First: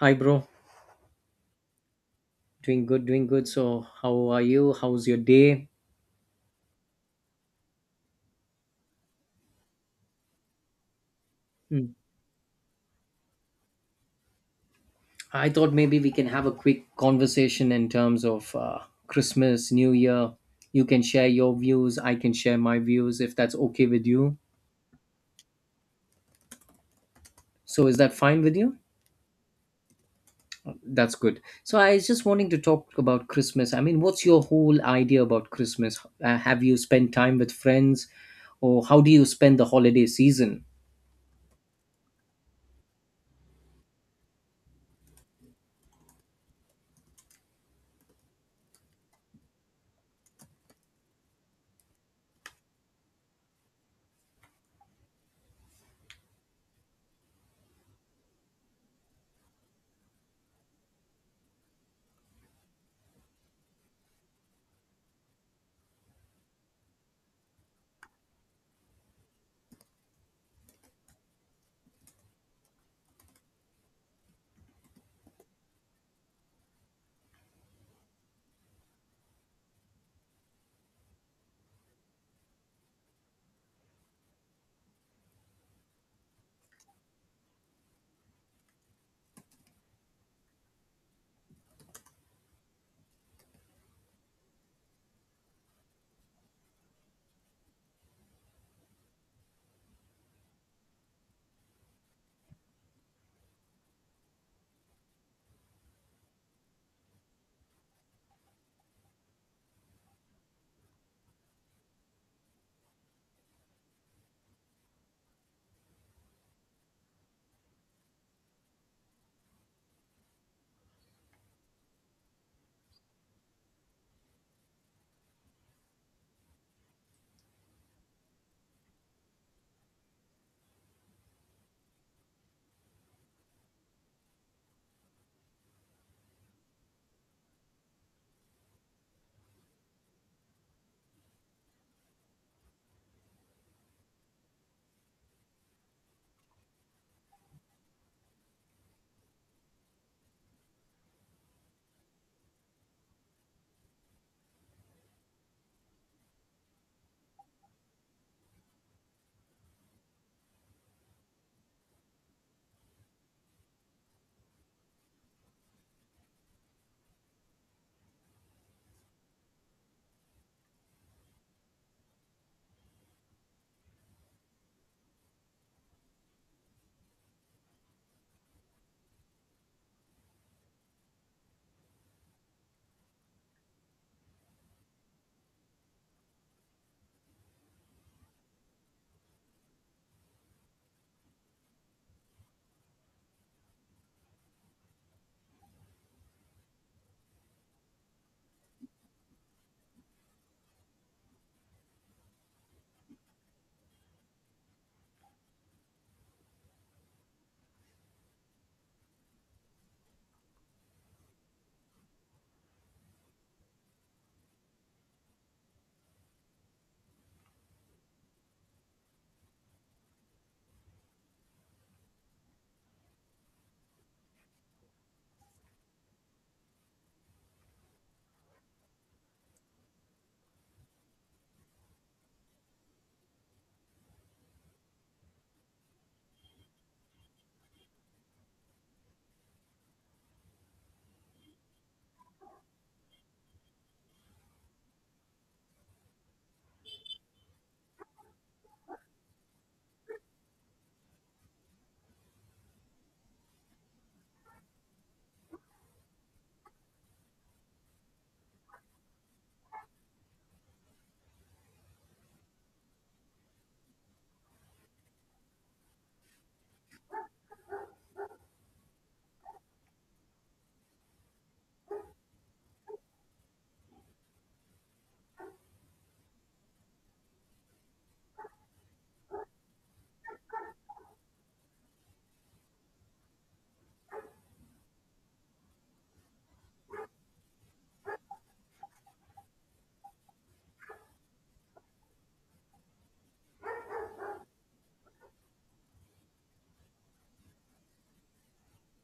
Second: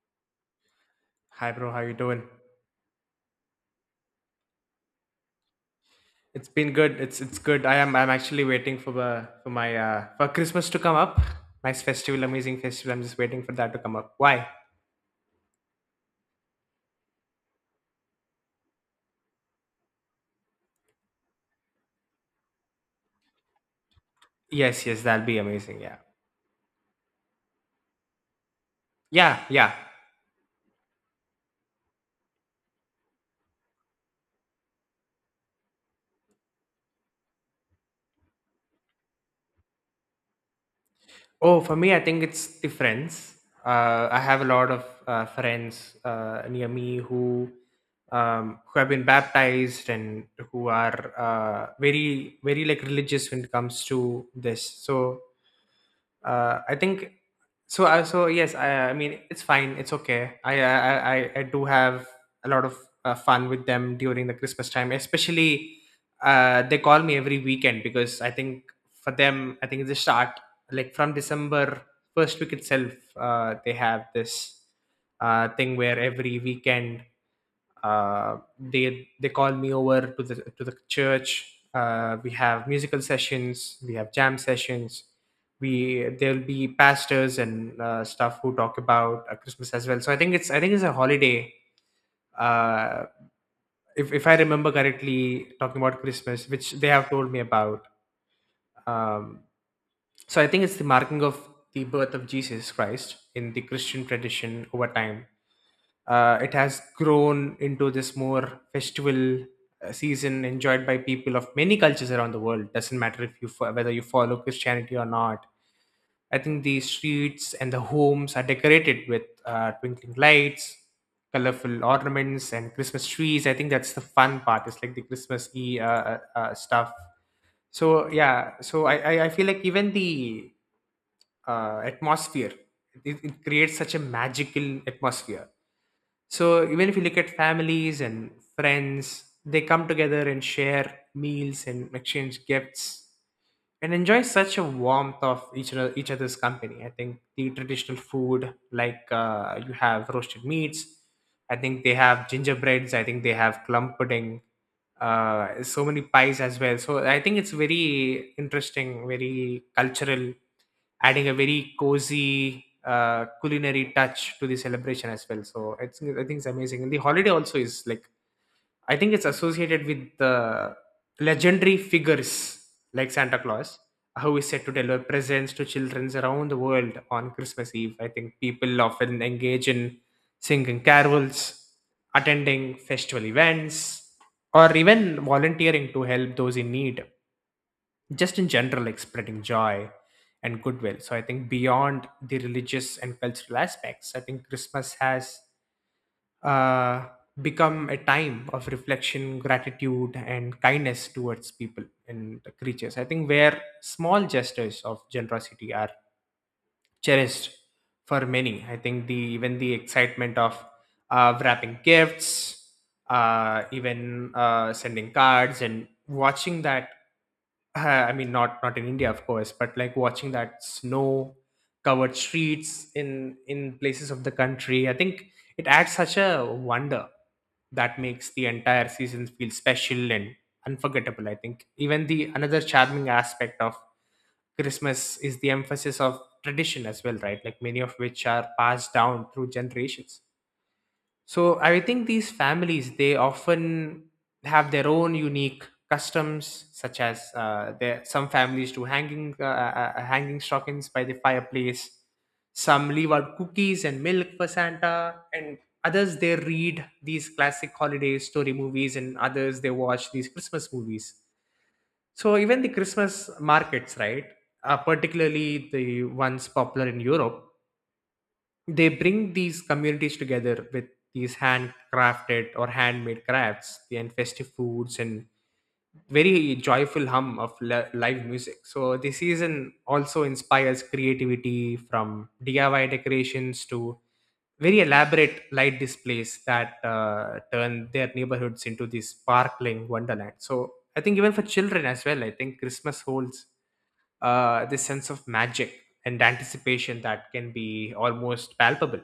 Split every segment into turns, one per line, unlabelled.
Hi, bro.
Hi bro, how you doing?
Doing good, doing good. So, how are you? How's your day?
It's been good. It's good. I'm actually waiting for the for my for Christmas to come up. Nice
Hmm.
festival, amazing festival. I'm just waiting for that to come up. Why?
I thought maybe we can have a quick conversation in terms of Christmas, New Year. You can share your views, I can share my views if that's okay with you.
Yes, yes, that'll be amazing. Yeah.
So, is that fine with you?
Yeah, yeah.
That's good. So, I was just wanting to talk about Christmas. I mean, what's your whole idea about Christmas? Have you spent time with friends, or how do you spend the holiday season?
Oh, for me, I think it's the friends. I have a lot of friends near me who have been baptized and who are very like religious when it comes to this. So I think so. I so yes, I mean it's fine. It's okay. I do have a lot of fun with them during the Christmas time. Especially, they call me every weekend because I think for them, I think it's a start like from December first week itself. They have this thing where every weekend they call me over to the church. We have musical sessions, we have jam sessions. We there'll be pastors and stuff who talk about Christmas as well. So I think it's a holiday. Uh, if I remember correctly, talking about Christmas, which they have told me about. Um, so I think it's the marking of the birth of Jesus Christ in the Christian tradition over time. It has grown into this more festival season enjoyed by people of many cultures around the world. Doesn't matter if whether you follow Christianity or not. I think the streets and the homes are decorated with twinkling lights, colorful ornaments, and Christmas trees. I think that's the fun part. It's like the Christmas e stuff. So yeah, I feel like even the atmosphere it creates such a magical atmosphere, so even if you look at families and friends, they come together and share meals and exchange gifts and enjoy such a warmth of each other, each other's company. I think the traditional food, like you have roasted meats, I think they have gingerbreads, I think they have plum pudding, so many pies as well. So I think it's very interesting, very cultural, adding a very cozy culinary touch to the celebration as well. So I think it's amazing. And the holiday also is like, I think it's associated with the legendary figures like Santa Claus, who is said to deliver presents to children around the world on Christmas Eve. I think people often engage in singing carols, attending festival events, or even volunteering to help those in need, just in general like spreading joy and goodwill. So I think beyond the religious and cultural aspects, I think Christmas has uh, become a time of reflection, gratitude, and kindness towards people and the creatures. I think where small gestures of generosity are cherished for many. I think the even the excitement of wrapping gifts, even sending cards, and watching that. I mean, not in India, of course, but like watching that snow covered streets in places of the country. I think it adds such a wonder that makes the entire season feel special and unforgettable. I think even the another charming aspect of Christmas is the emphasis of tradition as well, right? Like many of which are passed down through generations. So I think these families, they often have their own unique customs, such as there some families do hanging stockings by the fireplace, some leave out cookies and milk for Santa, and others they read these classic holiday story movies, and others they watch these Christmas movies. So even the Christmas markets, right? Particularly the ones popular in Europe, they bring these communities together with these handcrafted or handmade crafts and festive foods and very joyful hum of live music. So the season also inspires creativity, from DIY decorations to very elaborate light displays that turn their neighborhoods into this sparkling wonderland. So I think even for children as well, I think Christmas holds this sense of magic and anticipation that can be almost palpable.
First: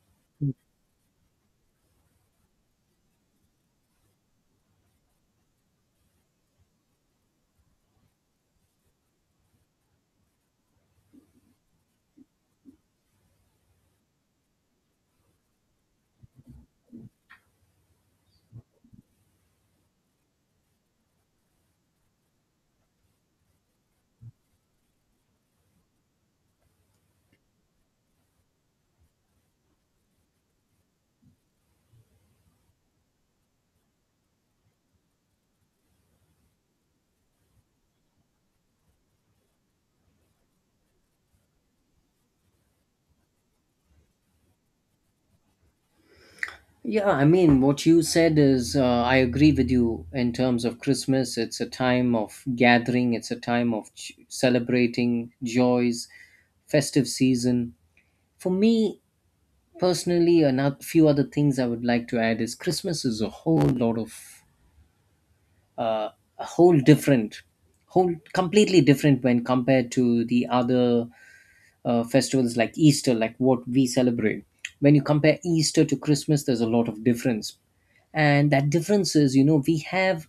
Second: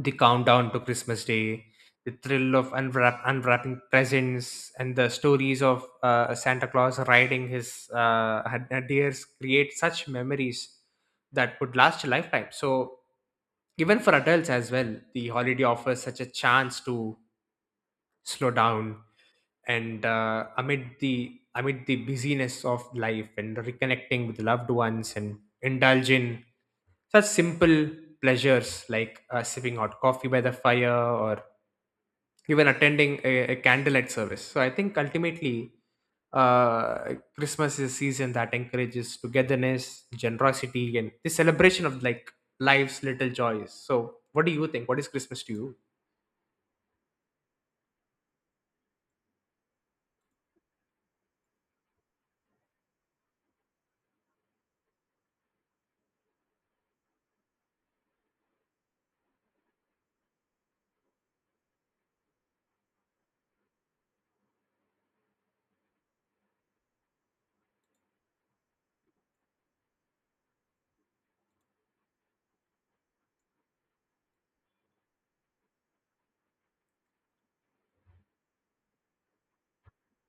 The countdown to Christmas Day, the thrill of unwrapping presents, and the stories of Santa Claus riding his deers create such memories that would last a lifetime. So, even for adults as well, the holiday offers such a chance to slow down and amid the busyness of life and reconnecting with loved ones and indulge in such simple pleasures like sipping hot coffee by the fire or even attending a candlelight service. So I think ultimately, Christmas is a season that encourages togetherness, generosity, and the celebration of like life's little joys. So, what do you think? What is Christmas to you?
Yeah, I mean, what you said is, I agree with you in terms of Christmas. It's a time of gathering, it's a time of celebrating joys, festive season. For me personally, a few other things I would like to add is Christmas is a whole lot of, uh, a whole different, whole completely different when compared to the other festivals like Easter, like what we celebrate. When you compare Easter to Christmas, there's a lot of difference, and that difference is, you know, we have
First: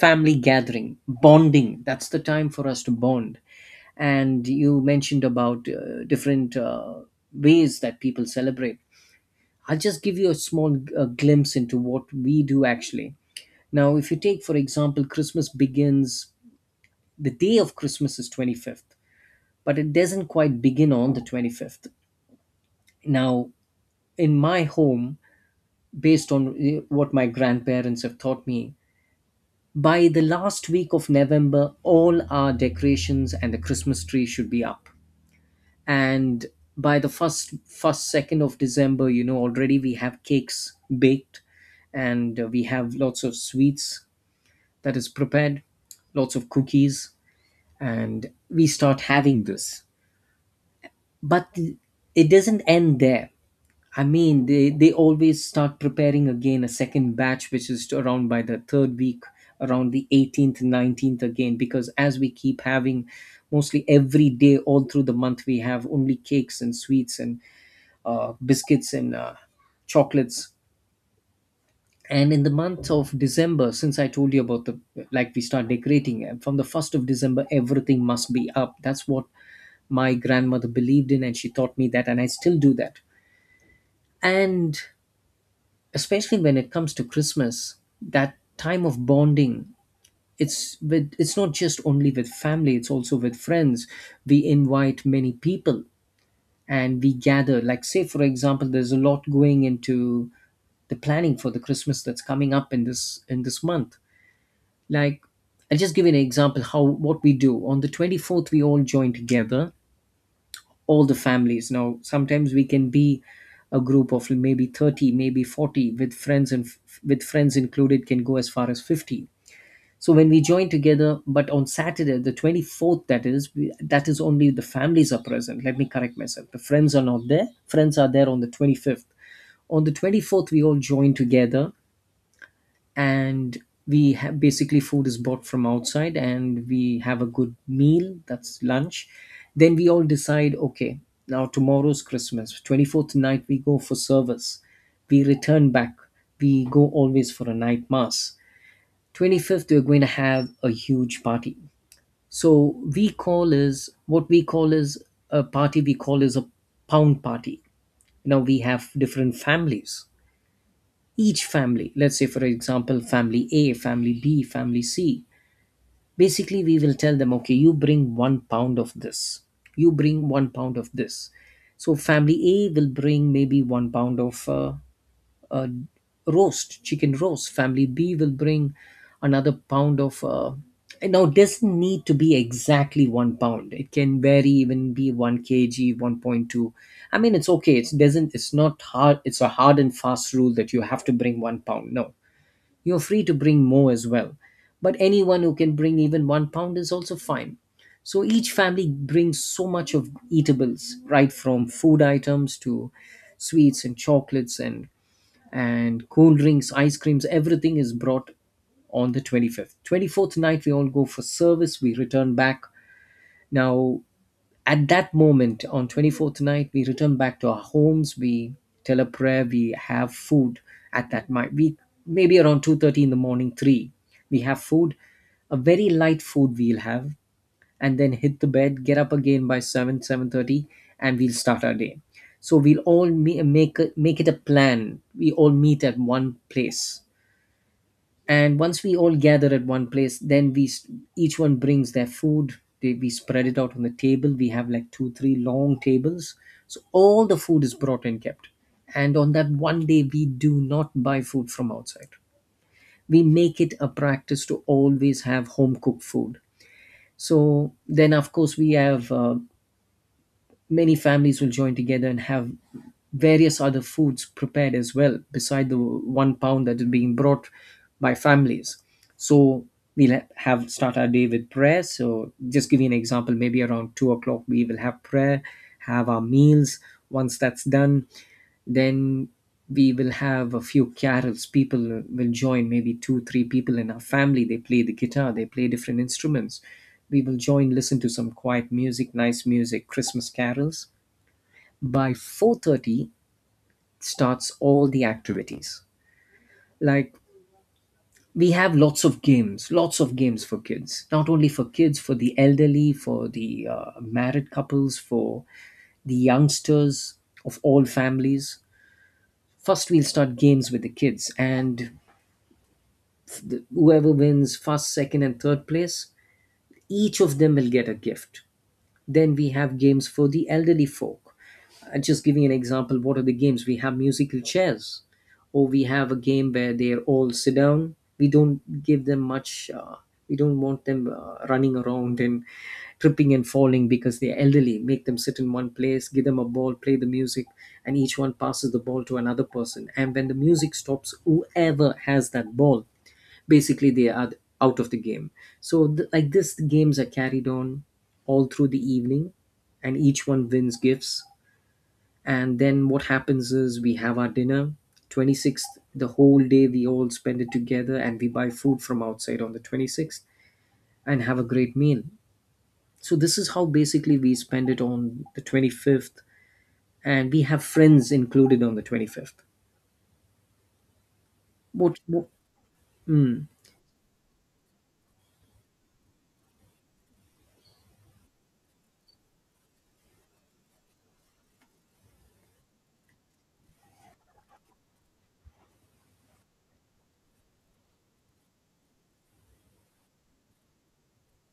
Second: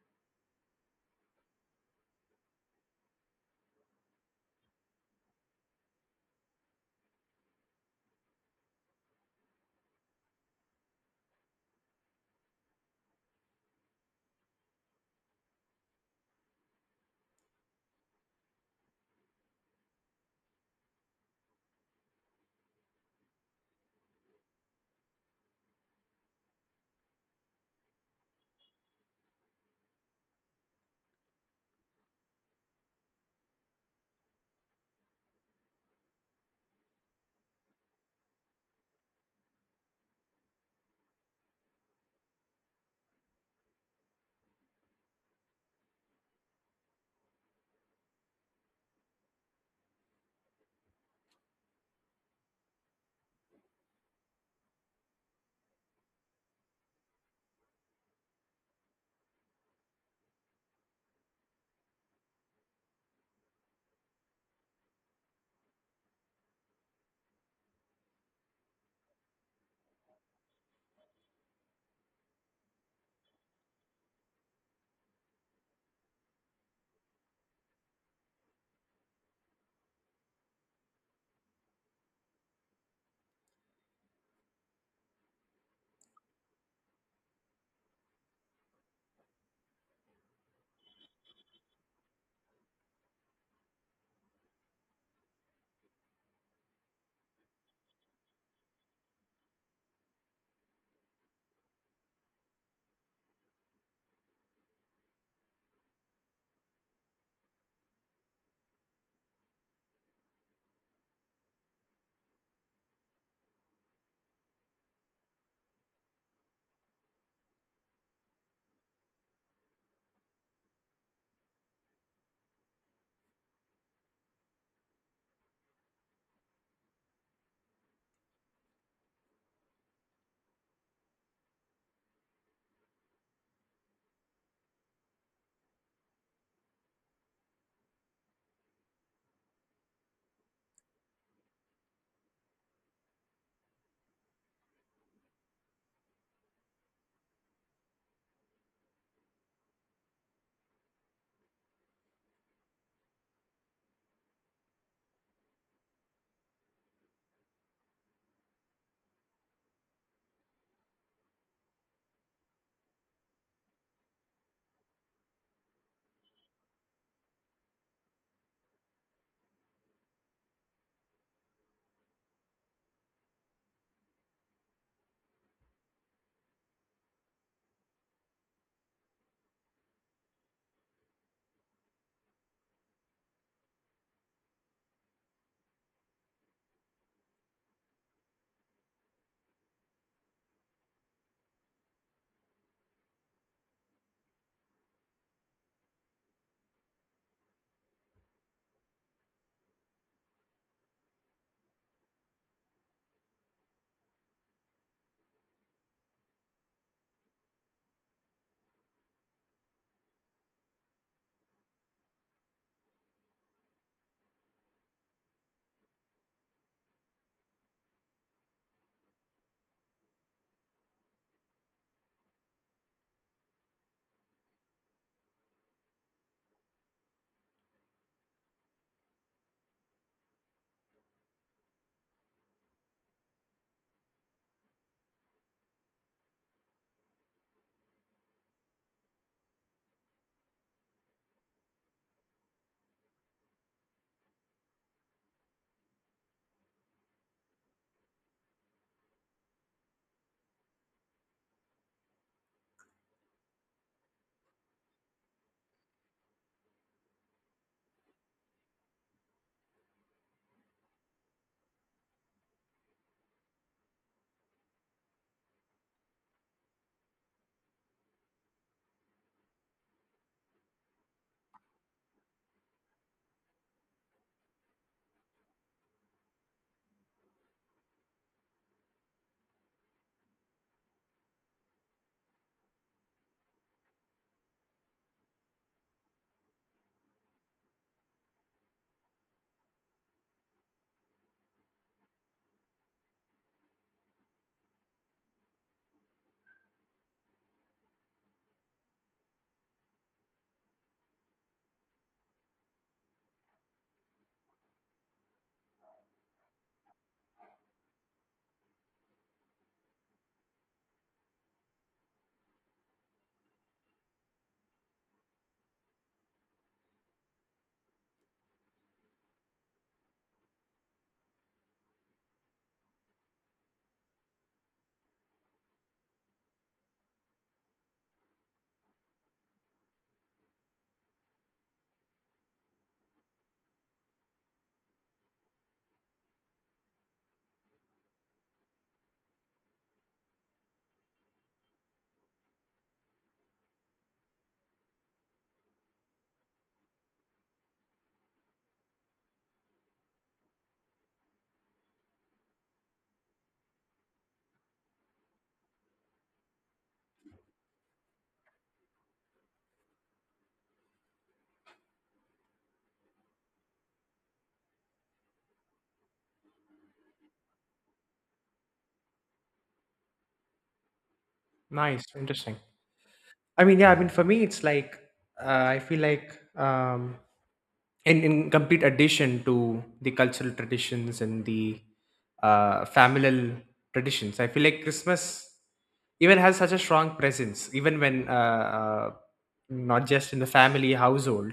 family gathering, bonding. That's the time for us to bond. And you mentioned about different ways that people celebrate. I'll just give you a small glimpse into what we do actually. Now, if you take for example, Christmas begins. The day of Christmas is 25th, but it doesn't quite begin on the 25th. Now, in my home, based on what my grandparents have taught me, by the last week of November, all our decorations and the Christmas tree should be up. And by the first 2nd of December, you know, already we have cakes baked, and we have lots of sweets that is prepared, lots of cookies, and we start having this. But it doesn't end there. I mean, they always start preparing again a second batch, which is around by the third week, around the 18th, 19th again, because as we keep having mostly every day all through the month, we have only cakes and sweets and biscuits and chocolates. And in the month of December, since I told you about the, like, we start decorating, and from the 1st of December everything must be up. That's what my grandmother believed in, and she taught me that, and I still do that. And especially when it comes to Christmas, that time of bonding, it's with, it's not just only with family, it's also with friends. We invite many people, and we gather. Like, say for example, there's a lot going into the planning for the Christmas that's coming up in this month. Like, I'll just give you an example how what we do. On the 24th, we all join together, all the families. Now sometimes we can be a group of maybe 30, maybe 40 with friends, and with friends included can go as far as 50. So when we join together, but on Saturday the 24th, that is we, that is only the families are present. Let me correct myself, the friends are not there, friends are there on the 25th. On the 24th, we all join together, and we have, basically food is bought from outside and we have a good meal, that's lunch. Then we all decide, okay, now tomorrow's Christmas, 24th night we go for service, we return back. We go always for a night mass. 25th, we're going to have a huge party. So we call is, what we call is a party, we call is a pound party. Now we have different families. Each family, let's say for example, family A, family B, family C, basically we will tell them, okay, you bring one pound of this, you bring one pound of this. So family A will bring maybe one pound of uh, roast chicken roast. Family B will bring another pound of now it doesn't need to be exactly one pound, it can vary, even be 1 kg, 1.2. I mean, it's okay, it doesn't, it's not hard, it's a hard and fast rule that you have to bring one pound. No, you're free to bring more as well, but anyone who can bring even one pound is also fine. So each family brings so much of eatables, right from food items to sweets and chocolates and cool drinks, ice creams, everything is brought on the 25th. 24th night we all go for service, we return back. Now at that moment, on 24th night, we return back to our homes. We tell a prayer. We have food at that night. We, maybe around 2:30 in the morning, three. We have food, a very light food we'll have, and then hit the bed. Get up again by 7, 7:30, and we'll start our day. So we'll all make it a plan. We all meet at one place, and once we all gather at one place, then we each one brings their food. They, we spread it out on the table. We have like two, three long tables, so all the food is brought and kept. And on that one day we do not buy food from outside. We make it a practice to always have home cooked food. So then of course we have, many families will join together and have various other foods prepared as well, beside the one pound that is being brought by families. So we'll ha- have start our day with prayer. So just give you an example, maybe around 2 o'clock we will have prayer, have our meals. Once that's done, then we will have a few carols. People will join, maybe two, three people in our family. They play the guitar, they play different instruments. We will join, listen to some quiet music, nice music, Christmas carols. By 4:30 starts all the activities, like we have lots of games, lots of games for kids, not only for kids, for the elderly, for the married couples, for the youngsters of all families. First we'll start games with the kids, and whoever wins first, second and third place, each of them will get a gift. Then we have games for the elderly folk. Just giving an example, what are the games, we have musical chairs, or we have a game where they all sit down. We don't give them much, we don't want them running around and tripping and falling because they're elderly. Make them sit in one place, give them a ball, play the music, and each one passes the ball to another person, and when the music stops, whoever has that ball, basically they are out of the game. So like this the games are carried on all through the evening, and each one wins gifts. And then what happens is we have our dinner. 26th, the whole day we all spend it together, and we buy food from outside on the 26th, and have a great meal. So, this is how basically we spend it on the 25th, and we have friends included on the 25th. What,
Nice,
what
interesting.
mm,
I mean, yeah, I mean, for me, it's like I feel like, in complete addition to the cultural traditions and the familial traditions, I feel like Christmas even has such a strong presence, even when not just in the family household,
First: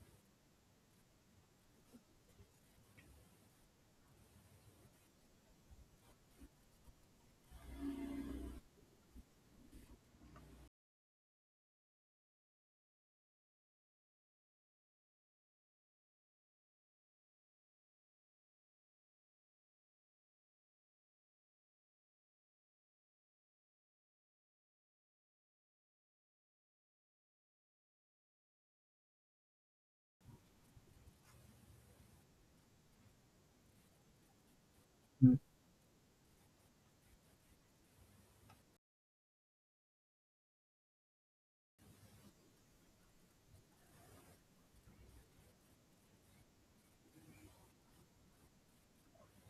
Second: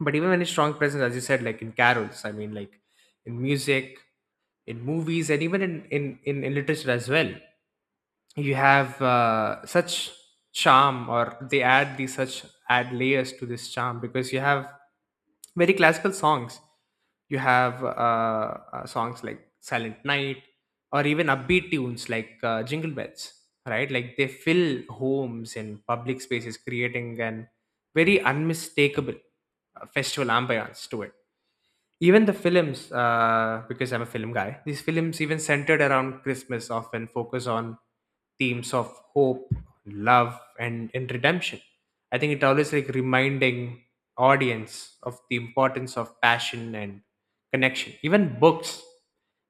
but even when it's strong presence, as you said, like in carols. I mean, like in music, in movies, and even in literature as well. You have such charm, or they add these such add layers to this charm, because you have very classical songs. You have songs like Silent Night, or even upbeat tunes like Jingle Bells, right? Like they fill homes and public spaces, creating an very unmistakable festival ambiance to it. Even the films, because I'm a film guy, these films, even
mm,
centered around Christmas, often focus on themes of hope, love, and redemption. I think it always like reminding audience of the importance of passion and connection. Even books,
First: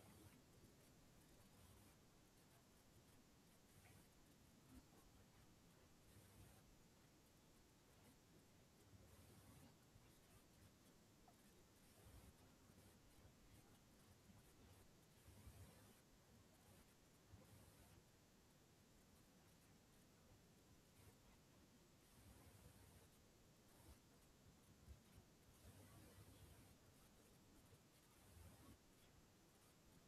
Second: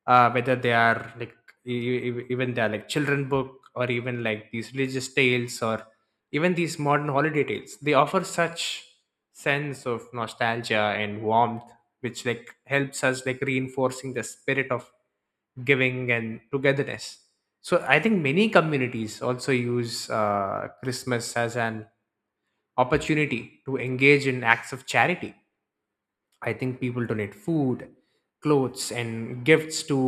whether they are like even they are like children book, or even like these religious tales, or even these modern holiday tales, they offer such sense of nostalgia and warmth, which like helps us like reinforcing the spirit of giving and togetherness. So I think many communities also use Christmas as an opportunity to engage in acts of charity. I think people donate food, clothes, and gifts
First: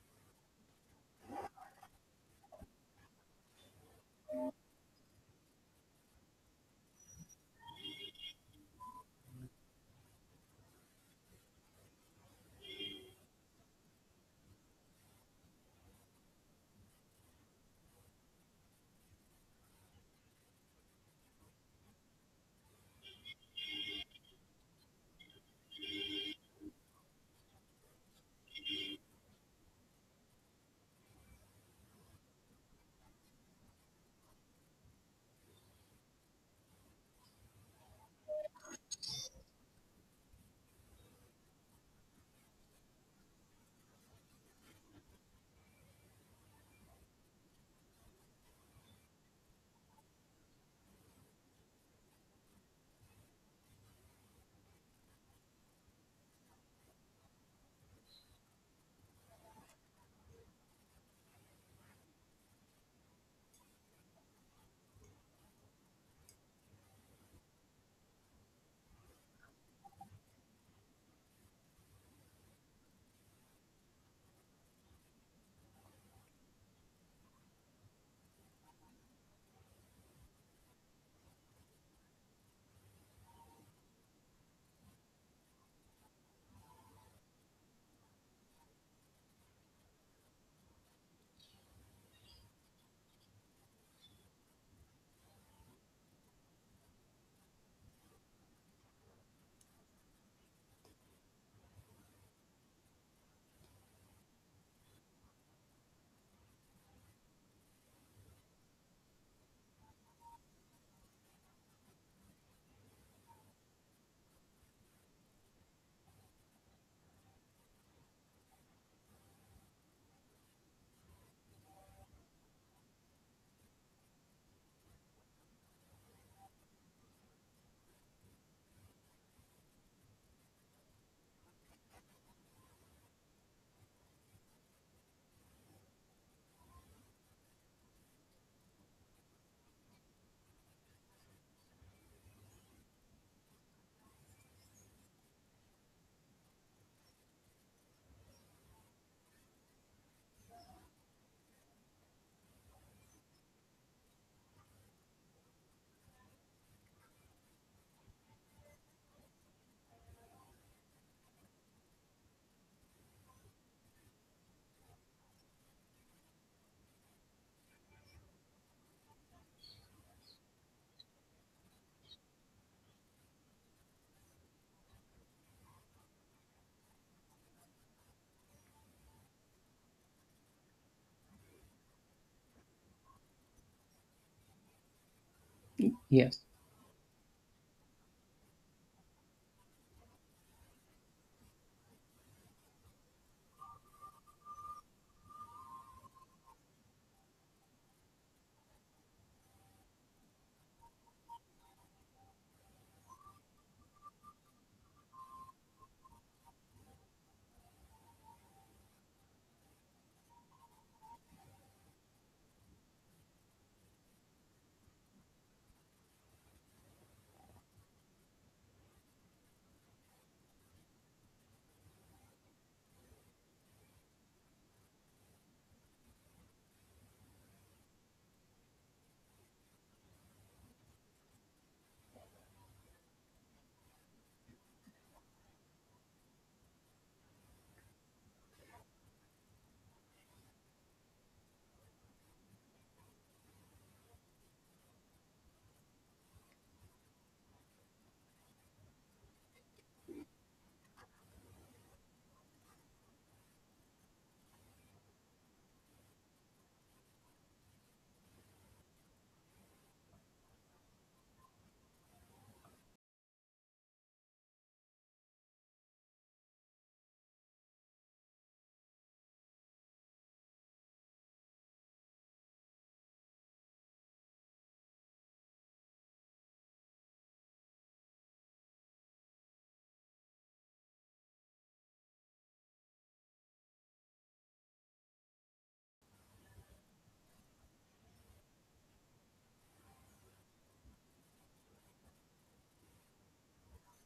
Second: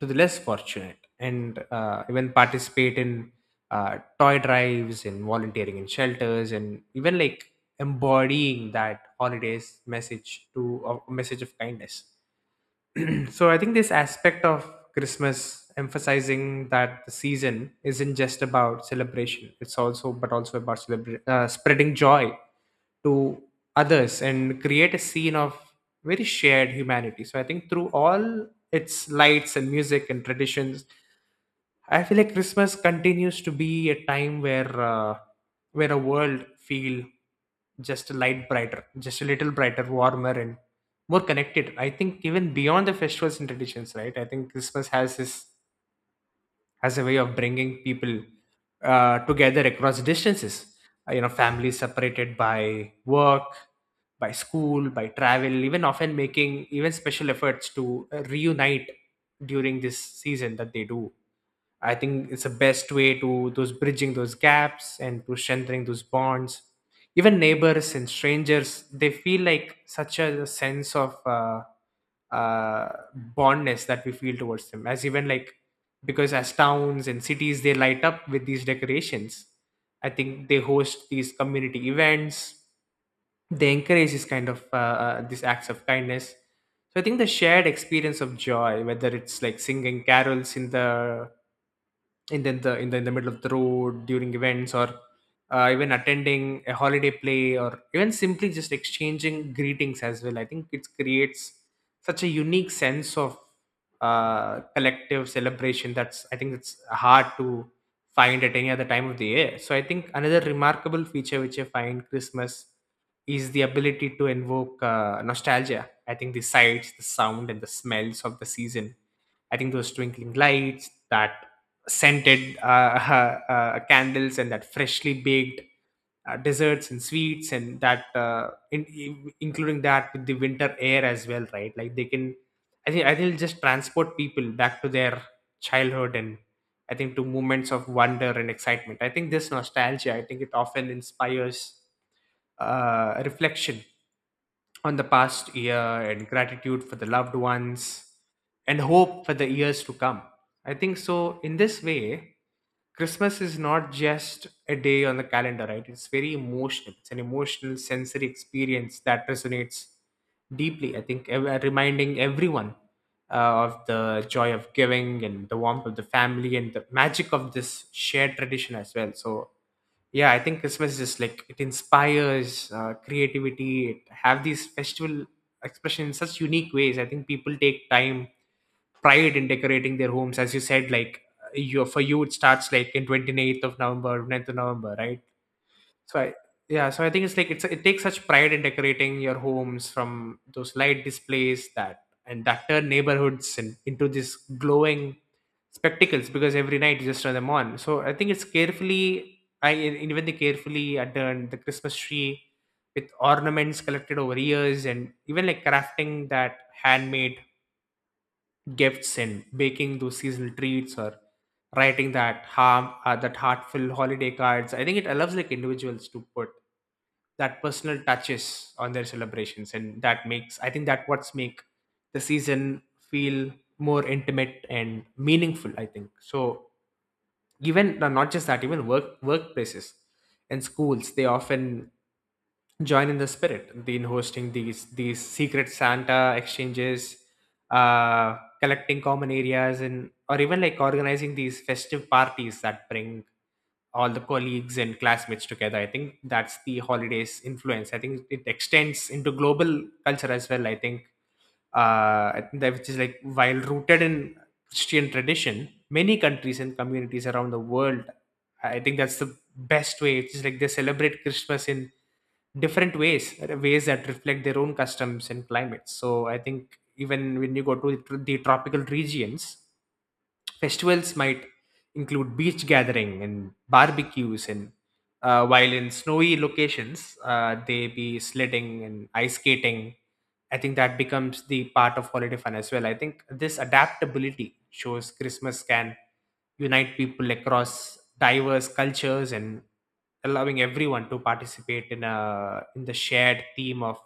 to the less fortunate, and even participate in toy drives and volunteering in shelters, and even like embodying that holidays message to a message of kindness. So I think this aspect of Christmas emphasizing that the season isn't just about celebration. It's also, but also about spreading joy to others and create a scene of very shared humanity. So I think through all its lights and music and traditions, I feel like Christmas continues to be a time where a world feel just a light brighter, just a little brighter, warmer, and more connected. I think even beyond the festivals and traditions, right? I think Christmas has this, has a way of bringing people together across distances. You know, families separated by work, by school, by travel, even often making even special efforts to reunite during this season that they do. I think it's the best way to those bridging those gaps and to strengthening those bonds. Even neighbors and strangers, they feel like such a sense of uh, bondness that we feel towards them. As even like, because as towns and cities, they light up with these decorations, I think they host these community events. They encourage this kind of these acts of kindness. So I think the shared experience of joy, whether it's like singing carols in the in the, in the in the in the middle of the road during events, or even attending a holiday play, or even simply just exchanging greetings as well, I think it creates such a unique sense of collective celebration that's, I think it's hard to find at any other time of the year. So I think another remarkable feature which I find Christmas is the ability to invoke nostalgia. I think the sights, the sound, and the smells of the season, I think those twinkling lights, that scented candles, and that freshly baked desserts and sweets, and that including that with the winter air as well, right? Like they can, I think it'll just transport people back to their childhood, and I think to moments of wonder and excitement. I think this nostalgia, I think it often inspires reflection on the past year and gratitude for the loved ones and hope for the years to come. I think so. In this way, Christmas is not just a day on the calendar, right? It's very emotional. It's an emotional, sensory experience that resonates deeply. I think reminding everyone of the joy of giving and the warmth of the family and the magic of this shared tradition as well. So, yeah, I think Christmas is just like it inspires creativity. It have these festival expression in such unique ways. I think people take time pride in decorating their homes as you said, like you, for you it starts like in 28th of November 9th of november, right? so I,
yes,
yeah, so I think it's like it takes such pride in decorating your homes, from those light displays that and that turn neighborhoods and into these glowing spectacles, because every night you just turn them on. So I think it's carefully, I even they carefully adorn the Christmas tree with ornaments collected over years, and even like crafting that handmade gifts and baking those seasonal treats or writing that harm that heartfelt holiday cards. I think it allows like individuals to put that personal touches on their celebrations, and that makes, I think, that what's make the season feel more intimate and meaningful, I think. So even no, not just that, even workplaces and schools, they often join in the spirit in hosting these secret Santa exchanges, collecting common areas and or even like organizing these festive parties that bring all the colleagues and classmates together. I think that's the holidays influence. I think it extends into global culture as well. I think that, which is like, while rooted in Christian tradition, many countries and communities around the world, I think that's the best way. It's just like they celebrate Christmas in different ways, ways that reflect their own customs and climates. So I think even when you go to the tropical regions, festivals might include beach gathering and barbecues, and while in snowy locations, they be sledding and ice skating. I think that becomes the part of holiday fun as well. I think this adaptability shows Christmas can unite people across diverse cultures and allowing everyone to participate in a in the shared theme of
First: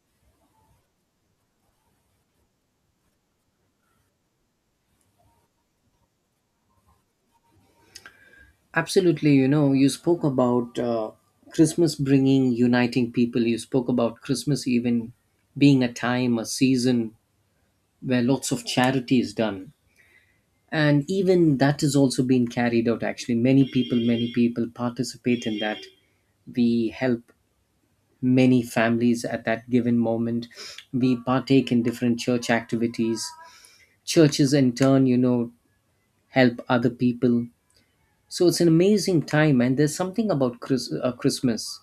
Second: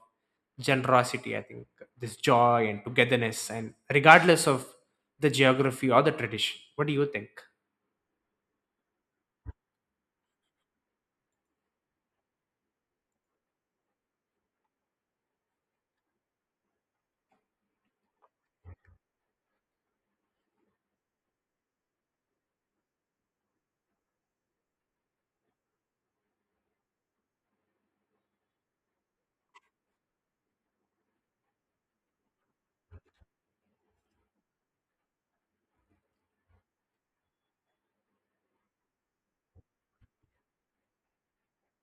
generosity, I think, this joy and togetherness, and regardless of the geography or the tradition. What do you think?
absolutely. You know, you spoke about Christmas bringing, uniting people. You spoke about Christmas even being a time, a season where lots of charity is done, and even that is also being carried out. Actually, many people participate in that. We help many families at that given moment. We partake in different church activities. Churches in turn, you know, help other people. So it's an amazing time. And there's something about Christmas,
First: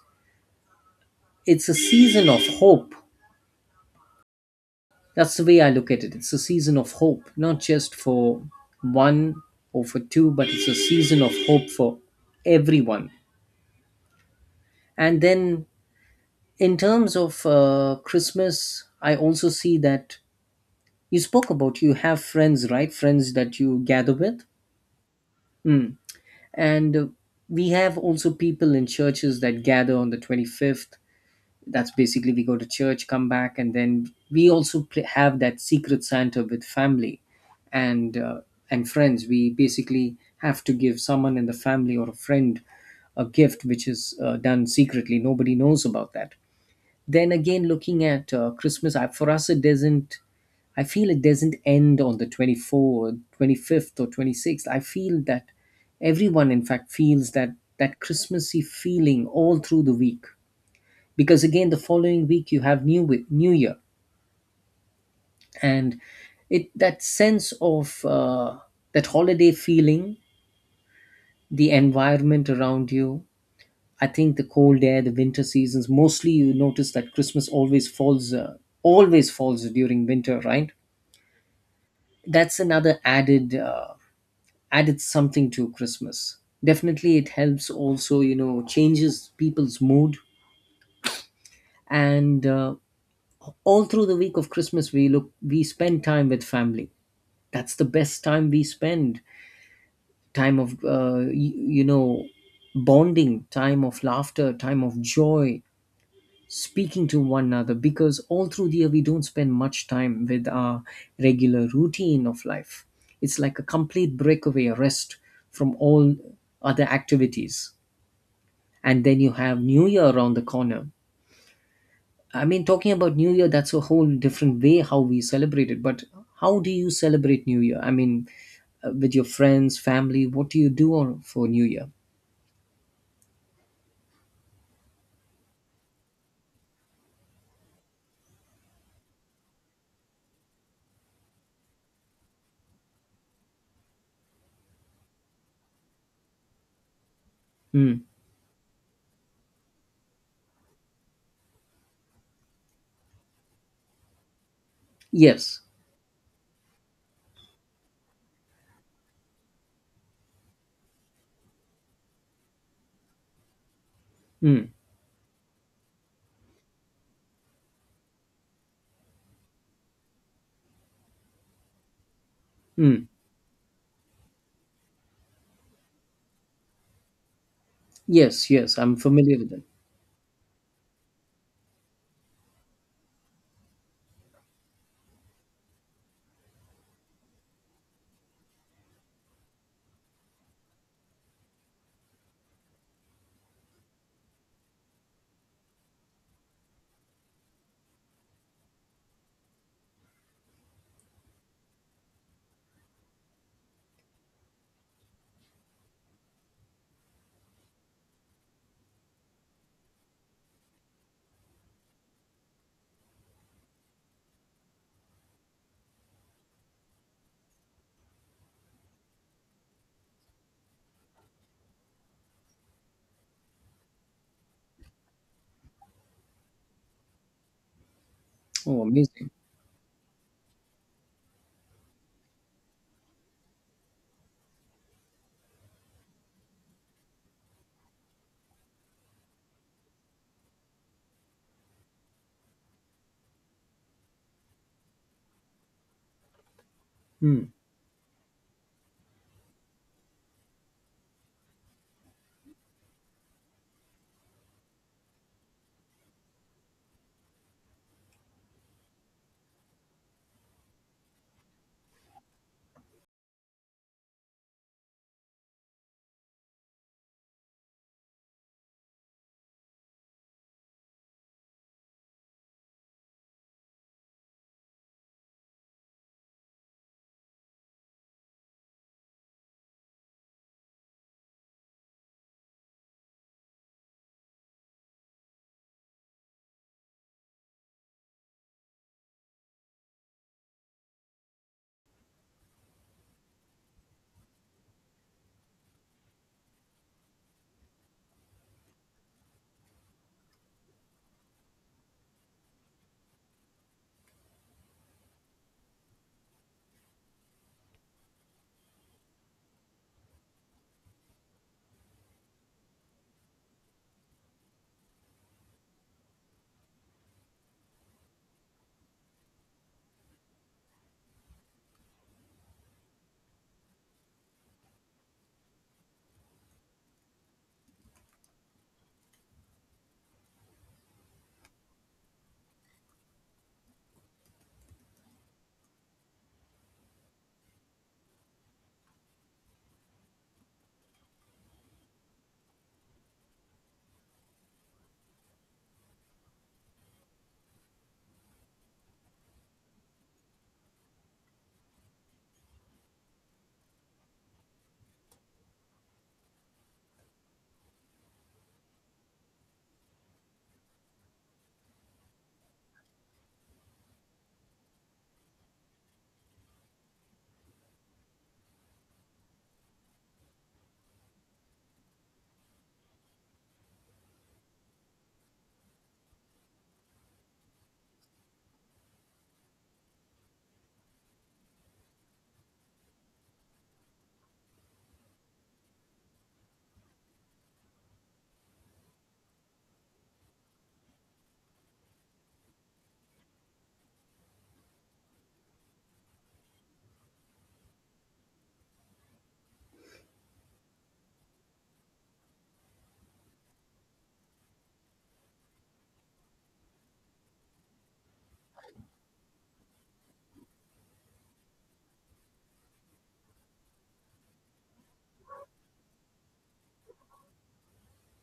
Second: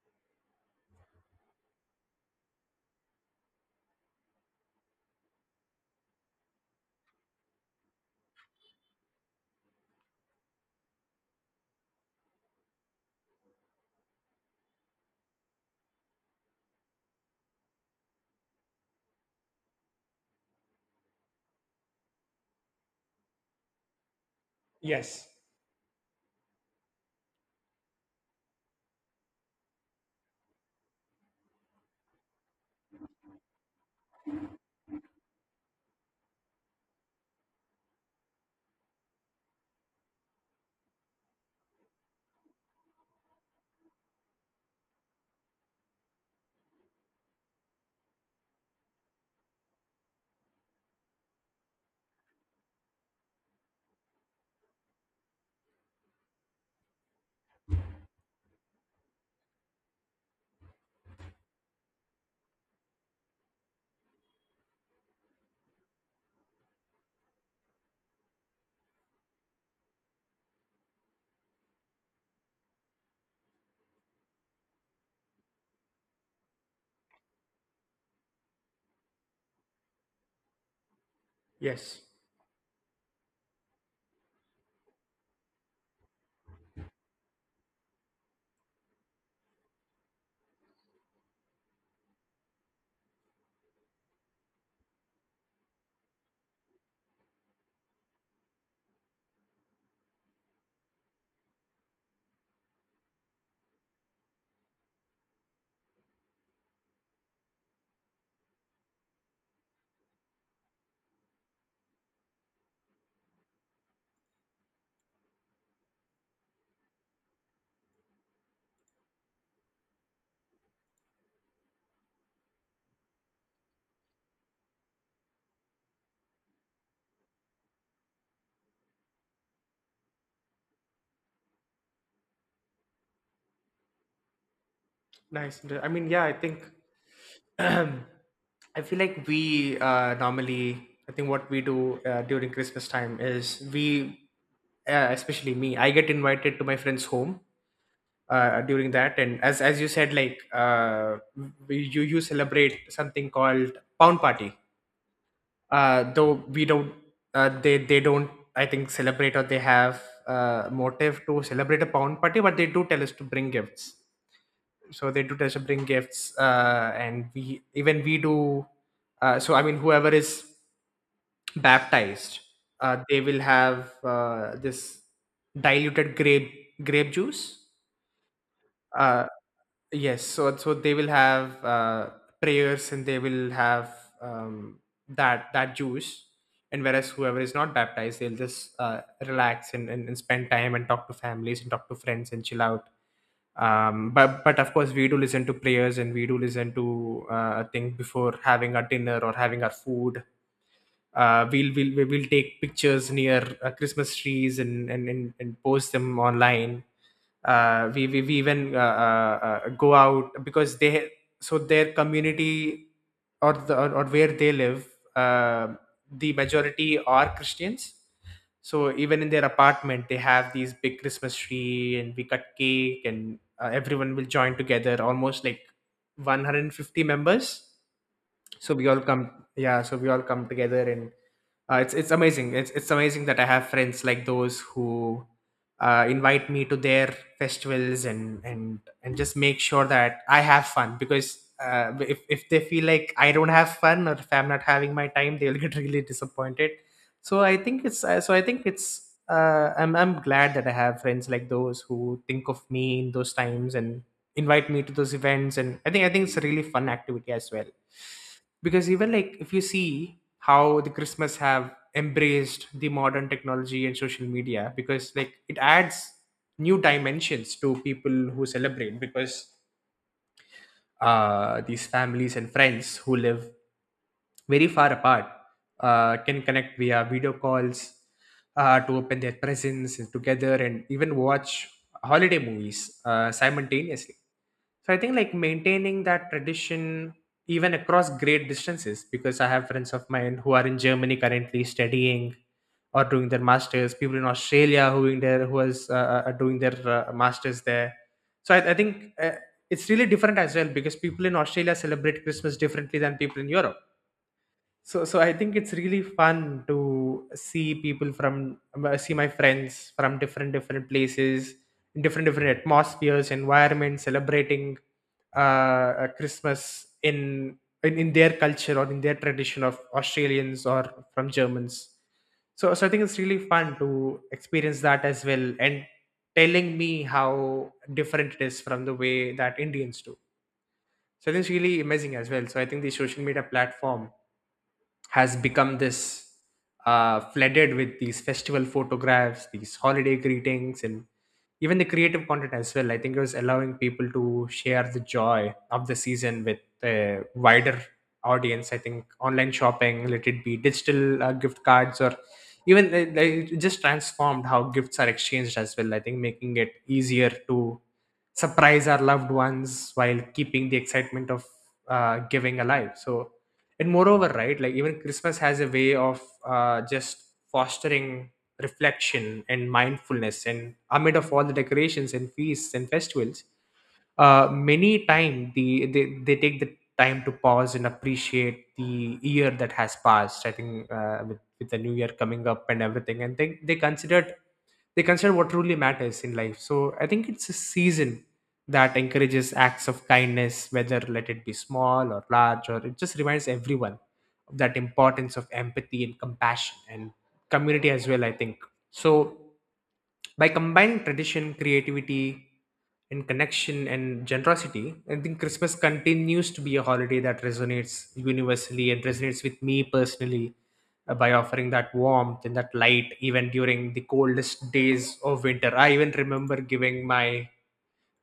it's a season of hope. That's the way I look at it. It's a season of hope, not just for one or for two, but it's a season of hope for everyone. And then, in terms of Christmas, I also see that you spoke about, you have friends, right? Friends that you gather with.
Yes.
Hmm. And we have also people in churches that gather on the 25th. That's basically we go to church, come back, and then we also have that secret Santa with family and uh, and friends. We basically have to give someone in the family or a friend a gift, which is done secretly. Nobody knows about that. Then again, looking at Christmas, for us it doesn't, I feel it doesn't end on the 24th, 25th or 26th. I feel that everyone in fact feels that, that Christmassy feeling all through the week, because again the following week you have new year. And it, that sense of that holiday feeling, the environment around you, I think the cold air, the winter seasons, mostly you notice that Christmas always falls during winter, right?
Yes.
That's another added added something to Christmas. Definitely it helps also, you know, changes people's mood. And all through the week of Christmas, we look, we spend time with family. That's the best time we spend, time of, you know, bonding, time of laughter, time of joy, speaking to one another, because all through the year we don't spend much time with our regular routine of life. It's like a complete breakaway, a rest from all other activities. And then you have New Year around the corner. I mean, talking about New Year, that's a whole different way how we celebrate it. But how do you celebrate New Year? I mean, with your friends, family, what do you do on, for New Year?
Nice. I mean, yeah, I think I feel like we normally, I think what we do during Christmas time is we, especially me, I get invited to my friend's home
Hmm.
during that, and as you said, like we, you celebrate something called pound party.
Yes.
Though we don't, they don't, I think, celebrate or they have motive to celebrate a pound party, but they do tell us to bring gifts.
Hmm.
So they do tell us to bring gifts, and we even we do. So I mean, whoever is baptized,
Hmm.
they will have this diluted grape juice.
Yes, yes, I'm
Uh,
familiar with them.
Yes, so they will have, prayers and they will have um, that juice, and whereas whoever is not baptized, they'll just relax and spend time and talk to families and talk to friends and chill out. But of course, we do listen to prayers and we do listen to things before having our dinner or having our food. We will take pictures near Christmas trees and and post them online. We even, go out because they, so their community, or where they live, uh, the majority are Christians. So even in their apartment, they have these big Christmas tree, and we cut cake, and everyone will join together, almost like 150 members. So
Oh,
we all
amazing.
come, yeah. So we all come together, and it's amazing. It's amazing that I have friends like those who invite me to their festivals and just make sure that I have fun, because if they feel like I don't have fun or if I'm not having my time, they'll get really disappointed. So
Hmm.
I think it's I'm glad that I have friends like those who think of me in those times and invite me to those events, and I think it's a really fun activity as well, because even like if you see how the Christmas have embraced the modern technology and social media, because like it adds new dimensions to people who celebrate, because these families and friends who live very far apart can connect via video calls to open their presents together and even watch holiday movies simultaneously. So I think like maintaining that tradition even across great distances, because I have friends of mine who are in Germany currently studying or doing their masters, people in Australia who is, doing their masters there. So I think it's really different as well, because people in Australia celebrate Christmas differently than people in Europe. So I think it's really fun to see people from, see my friends from different places, different atmospheres, environments, celebrating Christmas in their culture or in their tradition of Australians or from Germans. So I think it's really fun to experience that as well, and telling me how different it is from the way that Indians do. So I think it's really amazing as well. So I think the social media platform has become this flooded with these festival photographs, these holiday greetings, and even the creative content as well. I think it was allowing people to share the joy of the season with a wider audience. I think online shopping, let it be digital gift cards, or even like, it just transformed how gifts are exchanged as well. I think making it easier to surprise our loved ones while keeping the excitement of giving alive. So and moreover, right, like even Christmas has a way of just fostering reflection and mindfulness, and amid of all the decorations and feasts and festivals, many time they take the time to pause and appreciate the year that has passed. I think with the new year coming up and everything, and they consider what truly matters in life. So I think it's a season that encourages acts of kindness, whether let it be small or large, or it just reminds everyone that importance of empathy and compassion and community as well, I think. So by combining tradition, creativity and connection and generosity, I think Christmas continues to be a holiday that resonates universally and resonates with me personally, by offering that warmth and that light even during the coldest days of winter. I even remember giving my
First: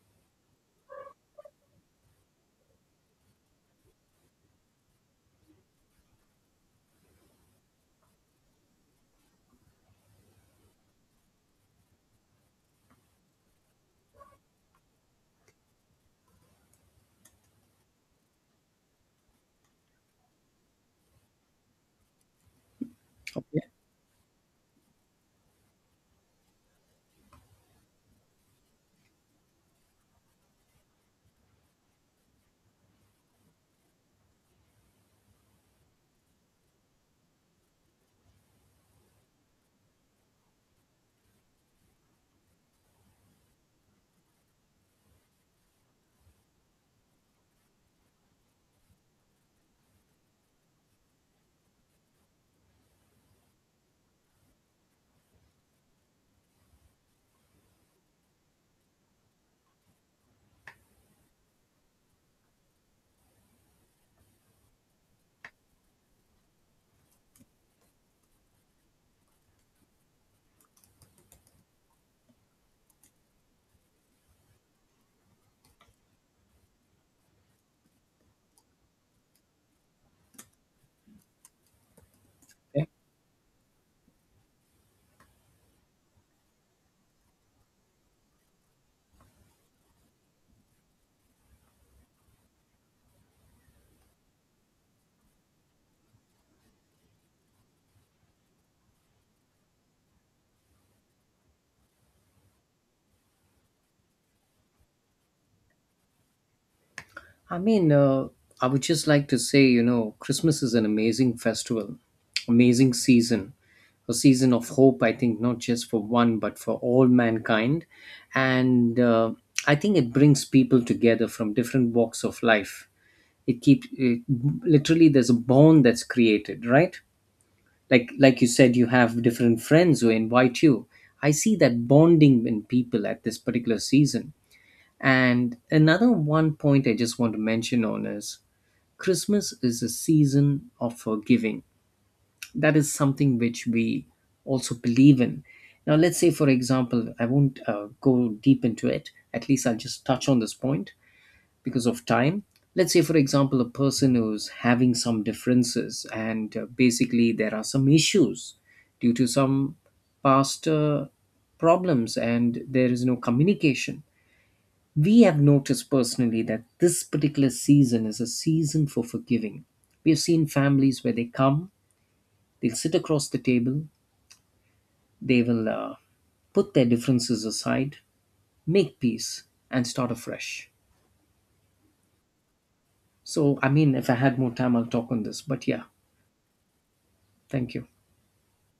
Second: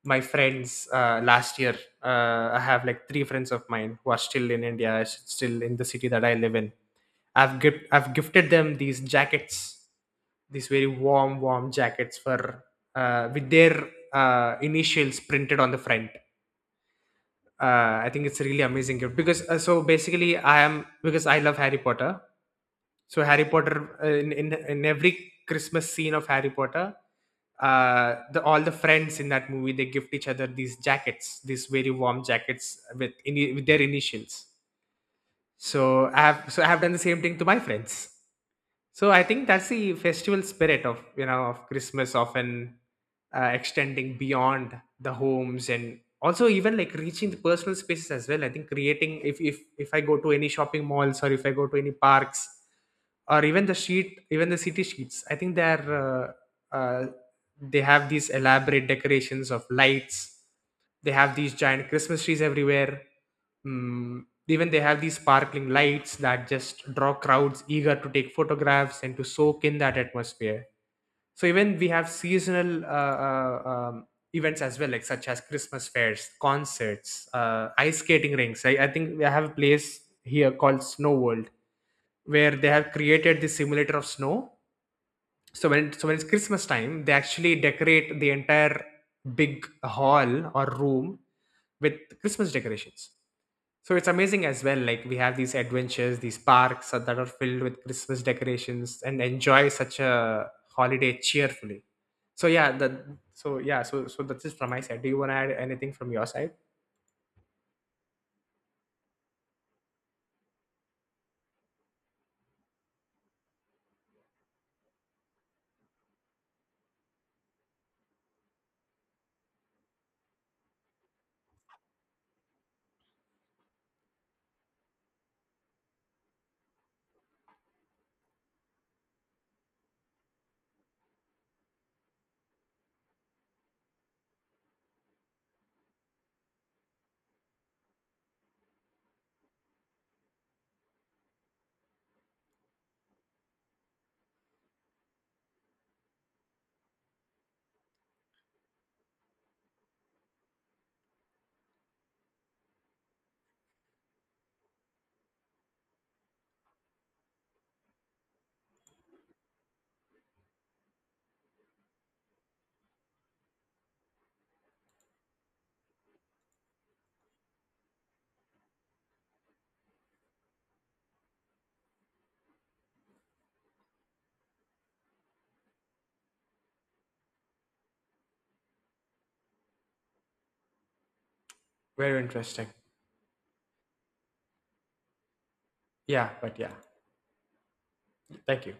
friends last year, I have like three friends of mine who are still in India, still in the city that I live in. I've gifted them these jackets, these very warm warm jackets for, with their initials printed on the front. I think it's a really amazing gift because, so basically I am, because I love Harry Potter, so Harry
Okay.
Potter, in every Christmas scene of Harry Potter, the all the friends in that movie, they gift each other these jackets, these very warm jackets with ini with their initials. So I have, so I have done the same thing to my friends. So I think that's the festival spirit of, you know, of Christmas, often extending beyond the homes and also even like reaching the personal spaces as well. I think creating, if I go to any shopping malls or if I go to any parks or even the sheet even the city sheets, I think they're, uh, uh, they have these elaborate decorations of lights. They have these giant Christmas trees everywhere. Mm, even they have these sparkling lights that just draw crowds eager to take photographs and to soak in that atmosphere. So even we have seasonal uh, um, events as well, like such as Christmas fairs, concerts, ice skating rinks. I think we have a place here called Snow World, where they
Yeah.
have created the simulator of snow. So when it's Christmas time, they actually decorate the entire big hall or room with Christmas decorations. So it's amazing as well, like we have these adventures, these parks that are filled with Christmas decorations, and enjoy such a holiday cheerfully. So yeah, that so yeah so so that's it from my side. Do you want to add anything from your side?
I mean, I would just like to say, you know, Christmas is an amazing festival, amazing season, a season of hope, I think, not just for one, but for all mankind. And I think it brings people together from different walks of life. It keeps it, literally there's a bond that's created, right? Like you said, you have different friends who invite you. I see that bonding in people at this particular season. And another one point I just want to mention on is, Christmas is a season of forgiving. That is something which we also believe in. Now, let's say for example, I won't go deep into it. At least I'll just touch on this point because of time. Let's say for example, a person who's having some differences, and basically there are some issues due to some past problems, and there is no communication. We have noticed personally that this particular season is a season for forgiving. We have seen families where they come, they'll sit across the table, they will put their differences aside, make peace, and start afresh.
Very interesting.
So, I mean, if I had more time, I'll talk on this. But yeah,
Yeah.
thank you.
Thank you.